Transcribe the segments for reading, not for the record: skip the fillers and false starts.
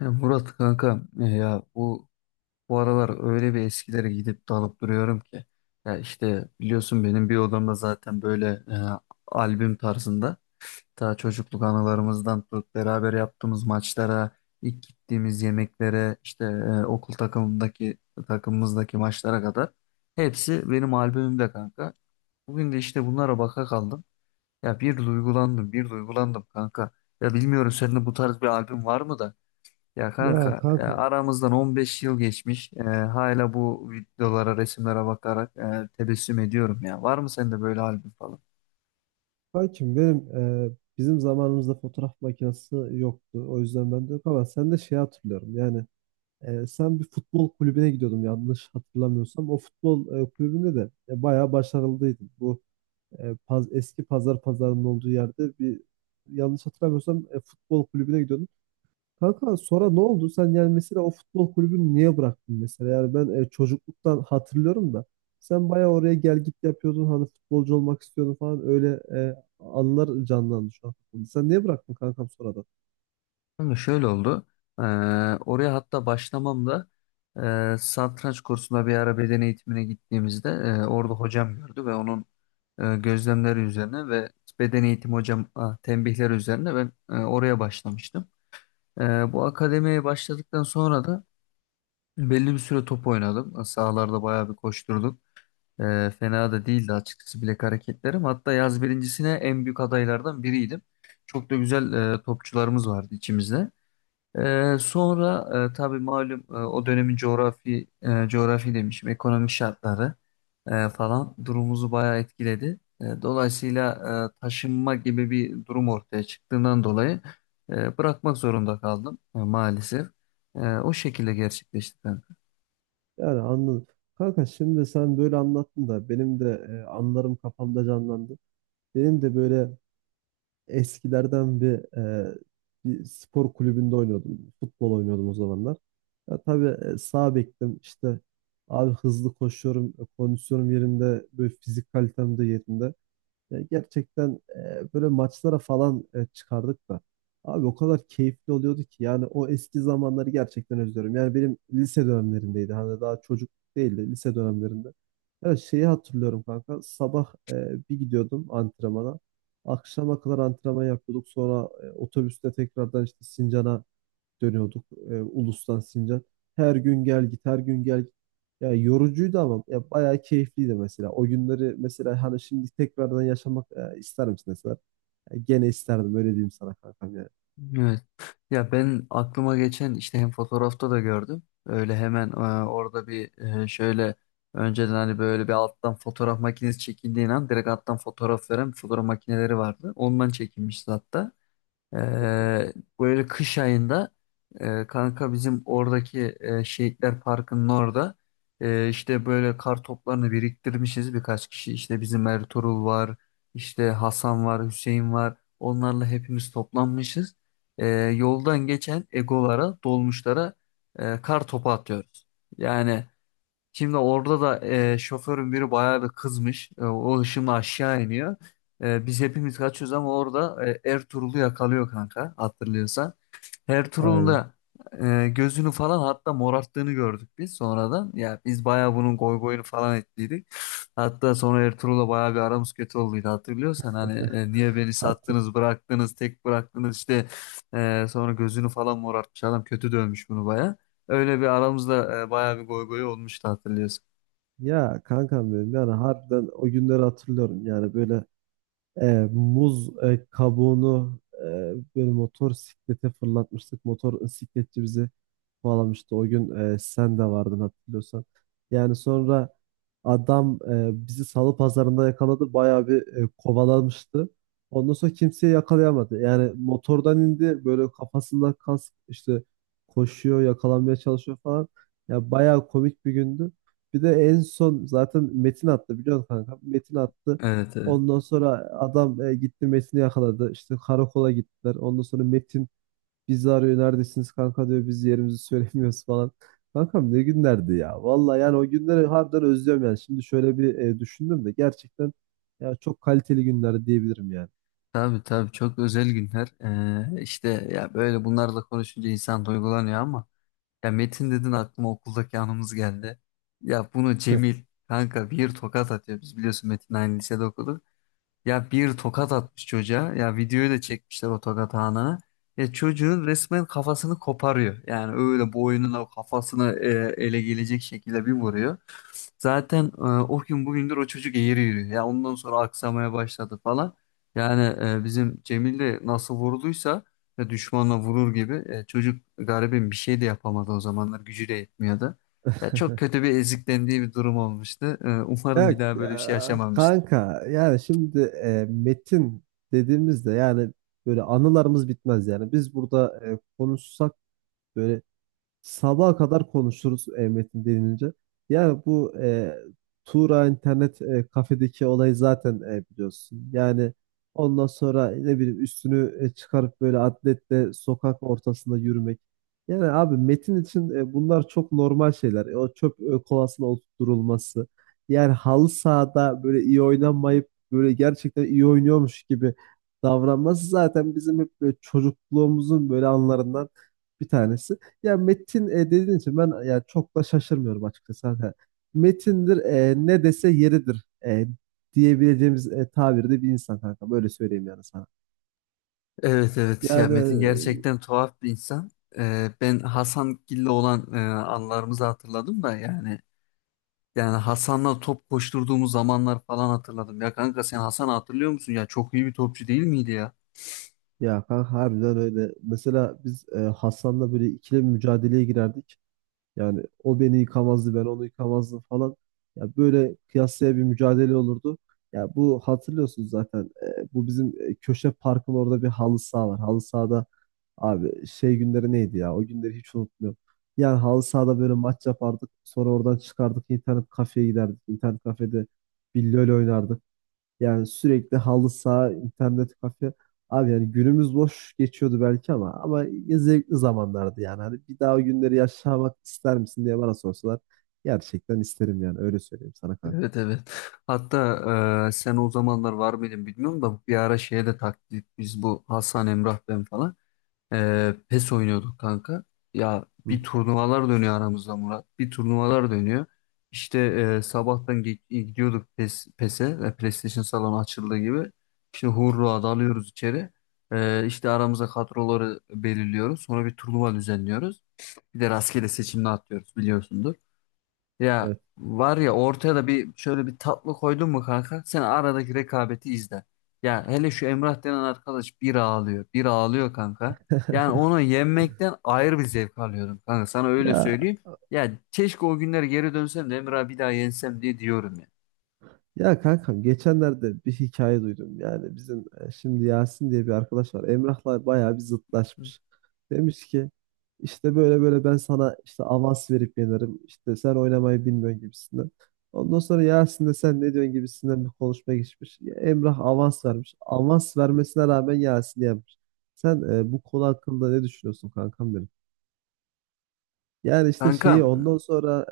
Ya Murat kanka, bu aralar öyle bir eskilere gidip dalıp duruyorum ki ya işte biliyorsun benim bir odamda zaten böyle, albüm tarzında ta çocukluk anılarımızdan tut beraber yaptığımız maçlara ilk gittiğimiz yemeklere işte, okul takımındaki maçlara kadar hepsi benim albümümde kanka. Bugün de işte bunlara baka kaldım. Ya bir duygulandım, bir duygulandım kanka. Ya bilmiyorum senin de bu tarz bir albüm var mı da? Ya Ya kanka e, kanka, aramızdan 15 yıl geçmiş. E, hala bu videolara, resimlere bakarak, tebessüm ediyorum ya. Var mı sende böyle albüm falan? kankim benim e, bizim zamanımızda fotoğraf makinesi yoktu. O yüzden ben de yok ama sen de şey hatırlıyorum. Yani sen bir futbol kulübüne gidiyordum yanlış hatırlamıyorsam. O futbol kulübünde de bayağı başarılıydın. Bu eski pazar pazarının olduğu yerde bir yanlış hatırlamıyorsam futbol kulübüne gidiyordun. Kanka sonra ne oldu? Sen yani mesela o futbol kulübünü niye bıraktın mesela? Yani ben çocukluktan hatırlıyorum da sen bayağı oraya gel git yapıyordun hani futbolcu olmak istiyordun falan öyle anılar canlandı şu an kafamda. Sen niye bıraktın kankam sonradan? Kanka şöyle oldu. E, Oraya hatta başlamamda, satranç kursuna bir ara beden eğitimine gittiğimizde, orada hocam gördü ve onun gözlemleri üzerine ve beden eğitim hocam, tembihleri üzerine ben oraya başlamıştım. Bu akademiye başladıktan sonra da belli bir süre top oynadım. Sahalarda bayağı bir koşturduk. Fena da değildi açıkçası bilek hareketlerim. Hatta yaz birincisine en büyük adaylardan biriydim. Çok da güzel topçularımız vardı içimizde. Sonra tabii malum, o dönemin coğrafi, ekonomik şartları falan durumumuzu bayağı etkiledi. Dolayısıyla taşınma gibi bir durum ortaya çıktığından dolayı bırakmak zorunda kaldım maalesef. O şekilde gerçekleşti. Ben. Yani anladım. Kanka şimdi sen böyle anlattın da benim de anılarım kafamda canlandı. Benim de böyle eskilerden bir, bir spor kulübünde oynuyordum. Futbol oynuyordum o zamanlar. Ya tabii sağ bektim. İşte abi hızlı koşuyorum, kondisyonum yerinde, böyle fizik kalitem de yerinde. Ya gerçekten böyle maçlara falan çıkardık da. Abi o kadar keyifli oluyordu ki yani o eski zamanları gerçekten özlüyorum. Yani benim lise dönemlerindeydi. Hani daha çocuk değildi lise dönemlerinde. Ya şeyi hatırlıyorum kanka. Sabah bir gidiyordum antrenmana. Akşama kadar antrenman yapıyorduk. Sonra otobüste tekrardan işte Sincan'a dönüyorduk Ulus'tan Sincan. Her gün gel git, her gün gel git. Ya yorucuydu ama ya bayağı keyifliydi mesela. O günleri mesela hani şimdi tekrardan yaşamak ister misin mesela? Ya gene isterdim öyle diyeyim sana kankam yani. Evet. Ya ben aklıma geçen işte hem fotoğrafta da gördüm. Öyle hemen, orada bir şöyle önceden hani böyle bir alttan fotoğraf makinesi çekildiği an direkt alttan fotoğraf veren fotoğraf makineleri vardı. Ondan çekilmişti hatta. Okey. Ee, Böyle kış ayında, kanka bizim oradaki Şehitler Parkı'nın orada, işte böyle kar toplarını biriktirmişiz birkaç kişi. İşte bizim Ertuğrul var, işte Hasan var, Hüseyin var. Onlarla hepimiz toplanmışız. Yoldan geçen egolara, dolmuşlara, kar topu atıyoruz. Yani şimdi orada da, şoförün biri bayağı bir kızmış. E, o hışımla aşağı iniyor. E, biz hepimiz kaçıyoruz ama orada, Ertuğrul'u yakalıyor kanka hatırlıyorsan. Ertuğrul'un Aynen. da, gözünü falan hatta morarttığını gördük biz sonradan. Ya biz bayağı bunun goy goyunu falan ettiydik. Hatta sonra Ertuğrul'la bayağı bir aramız kötü olduydu hatırlıyorsan. Hani, niye beni Hatta sattınız bıraktınız tek bıraktınız işte, sonra gözünü falan morartmış adam kötü dövmüş bunu bayağı. Öyle bir aramızda, bayağı bir goy goy olmuştu hatırlıyorsun. ya kankam benim yani harbiden o günleri hatırlıyorum. Yani böyle E, muz kabuğunu böyle motor siklete fırlatmıştık. Motor sikletçi bizi kovalamıştı. O gün sen de vardın hatırlıyorsan. Yani sonra adam bizi salı pazarında yakaladı. Bayağı bir kovalamıştı. Ondan sonra kimseye yakalayamadı. Yani motordan indi, böyle kafasından kask, işte koşuyor yakalanmaya çalışıyor falan. Ya bayağı komik bir gündü. Bir de en son zaten Metin attı biliyorsun kanka. Metin attı. Evet, evet. Ondan sonra adam gitti Metin'i yakaladı. İşte karakola gittiler. Ondan sonra Metin bizi arıyor. Neredesiniz kanka diyor. Biz yerimizi söylemiyoruz falan. Kankam ne günlerdi ya. Vallahi yani o günleri harbiden özlüyorum yani. Şimdi şöyle bir düşündüm de gerçekten ya çok kaliteli günler diyebilirim yani. Tabii, tabii çok özel günler. İşte ya böyle bunlarla konuşunca insan duygulanıyor ama ya Metin dedin aklıma okuldaki anımız geldi. Ya bunu Cemil kanka bir tokat atıyor. Biz biliyorsun Metin aynı lisede okudu. Ya bir tokat atmış çocuğa. Ya videoyu da çekmişler o tokat anını. Ya çocuğun resmen kafasını koparıyor. Yani öyle boynuna kafasını ele gelecek şekilde bir vuruyor. Zaten, o gün bugündür o çocuk eğri yürüyor. Ya ondan sonra aksamaya başladı falan. Yani, bizim Cemil de nasıl vurulduysa düşmanla vurur gibi, çocuk garibim bir şey de yapamadı, o zamanlar gücü de yetmiyordu. Ya çok kötü bir eziklendiği bir durum olmuştu. E, umarım Ya bir daha böyle bir şey yaşamamıştır. kanka yani şimdi metin dediğimizde yani böyle anılarımız bitmez yani. Biz burada konuşsak böyle sabaha kadar konuşuruz metin denilince. Yani bu Tuğra internet kafedeki olayı zaten biliyorsun. Yani ondan sonra ne bileyim üstünü çıkarıp böyle atletle sokak ortasında yürümek. Yani abi metin için bunlar çok normal şeyler. E, o çöp kovasına oturtulması. Yani halı sahada böyle iyi oynanmayıp böyle gerçekten iyi oynuyormuş gibi davranması zaten bizim hep böyle çocukluğumuzun böyle anlarından bir tanesi. Ya Metin dediğin için ben ya çok da şaşırmıyorum açıkçası. Hani Metindir ne dese yeridir diyebileceğimiz tabirde bir insan kanka. Böyle söyleyeyim yani sana. Evet, evet ya Metin Yani gerçekten tuhaf bir insan. Ben Hasan Gil'le olan anılarımızı hatırladım da yani, Hasan'la top koşturduğumuz zamanlar falan hatırladım. Ya kanka sen Hasan'ı hatırlıyor musun? Ya çok iyi bir topçu değil miydi ya? Ya kanka harbiden öyle. Mesela biz Hasan'la böyle ikili bir mücadeleye girerdik. Yani o beni yıkamazdı, ben onu yıkamazdım falan. Ya böyle kıyasıya bir mücadele olurdu. Ya bu hatırlıyorsunuz zaten. Bu bizim köşe parkın orada bir halı saha var. Halı sahada abi şey günleri neydi ya? O günleri hiç unutmuyorum. Yani halı sahada böyle maç yapardık. Sonra oradan çıkardık, internet kafeye giderdik. İnternet kafede bir LoL oynardık. Yani sürekli halı saha, internet kafe. Abi yani günümüz boş geçiyordu belki ama ya zevkli zamanlardı yani. Hani bir daha o günleri yaşamak ister misin diye bana sorsalar gerçekten isterim yani öyle söyleyeyim sana kanka. Evet, evet. Hatta, sen o zamanlar var mıydın bilmiyorum da bir ara şeye de taktik biz bu Hasan, Emrah ben falan. PES oynuyorduk kanka. Ya Hı, bir turnuvalar dönüyor aramızda Murat. Bir turnuvalar dönüyor. İşte sabahtan gidiyorduk PES'e. PlayStation salonu açıldığı gibi. Şimdi Hurra dalıyoruz içeri. İşte aramıza kadroları belirliyoruz. Sonra bir turnuva düzenliyoruz. Bir de rastgele seçimle atlıyoruz biliyorsundur. Ya evet. var ya ortaya da bir şöyle bir tatlı koydun mu kanka sen aradaki rekabeti izle. Ya hele şu Emrah denen arkadaş bir ağlıyor bir ağlıyor kanka. Yani onu yenmekten ayrı bir zevk alıyorum kanka sana öyle Ya söyleyeyim. Ya keşke o günler geri dönsem de Emrah'ı bir daha yensem diye diyorum ya. Ya kankam geçenlerde bir hikaye duydum. Yani bizim şimdi Yasin diye bir arkadaş var. Emrah'la bayağı bir zıtlaşmış. Demiş ki işte böyle ben sana işte avans verip yenerim. İşte sen oynamayı bilmiyorsun gibisinden. Ondan sonra Yasin de sen ne diyorsun gibisinden bir konuşma geçmiş. Ya Emrah avans vermiş. Avans vermesine rağmen Yasin yenmiş. Sen bu konu hakkında ne düşünüyorsun kankam benim? Yani işte Kanka şeyi ondan sonra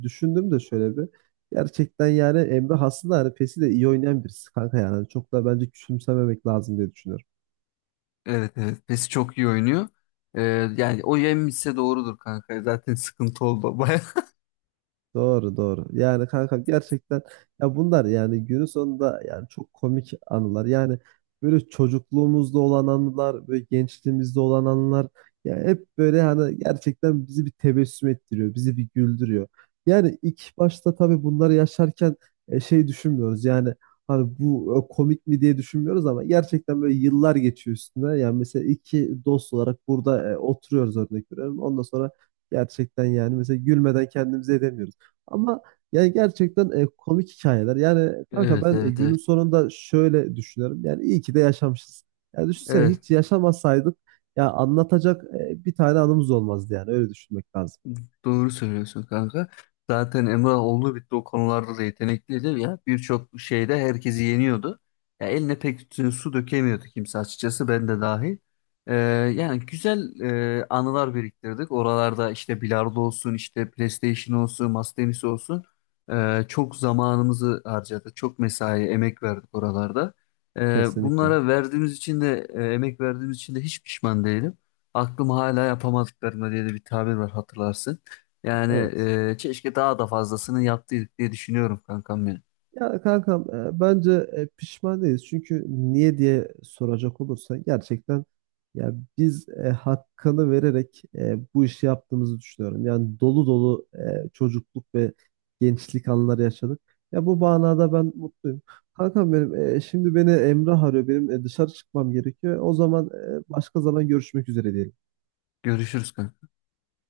düşündüm de şöyle bir. Gerçekten yani Emre aslında hani PES'i de iyi oynayan birisi kanka yani. Hani çok da bence küçümsememek lazım diye düşünüyorum. evet, evet pesi çok iyi oynuyor. Ee, Yani o yenmişse doğrudur kanka, zaten sıkıntı oldu baya. Doğru doğru. Yani kanka gerçekten ya bunlar yani günün sonunda yani çok komik anılar. Yani böyle çocukluğumuzda olan anılar, böyle gençliğimizde olan anılar ya hep böyle hani gerçekten bizi bir tebessüm ettiriyor, bizi bir güldürüyor. Yani ilk başta tabii bunları yaşarken şey düşünmüyoruz. Yani hani bu komik mi diye düşünmüyoruz ama gerçekten böyle yıllar geçiyor üstüne. Yani mesela iki dost olarak burada oturuyoruz örnek veriyorum. Ondan sonra gerçekten yani mesela gülmeden kendimize edemiyoruz. Ama yani gerçekten komik hikayeler. Yani kanka Evet, ben evet, evet. günün sonunda şöyle düşünüyorum. Yani iyi ki de yaşamışız. Yani düşünsene Evet. hiç yaşamasaydık ya anlatacak bir tane anımız olmazdı yani. Öyle düşünmek lazım. Doğru söylüyorsun kanka. Zaten Emrah oldu bitti o konularda da yetenekliydi ya. Birçok şeyde herkesi yeniyordu. Ya eline pek su dökemiyordu kimse açıkçası ben de dahil. Ee, yani güzel anılar biriktirdik. Oralarda işte bilardo olsun, işte PlayStation olsun, masa tenisi olsun. Çok zamanımızı harcadık. Çok mesai, emek verdik oralarda. Kesinlikle. Bunlara verdiğimiz için de, emek verdiğimiz için de hiç pişman değilim, aklım hala yapamadıklarına diye de bir tabir var hatırlarsın. Yani Evet. e, keşke daha da fazlasını yaptıydık diye düşünüyorum kankam benim. Ya kankam bence pişman değiliz. Çünkü niye diye soracak olursan gerçekten ya biz hakkını vererek bu işi yaptığımızı düşünüyorum. Yani dolu dolu çocukluk ve gençlik anları yaşadık. Ya bu manada ben mutluyum. Kankam benim şimdi beni Emrah arıyor. Benim dışarı çıkmam gerekiyor. O zaman başka zaman görüşmek üzere diyelim. Görüşürüz kankam.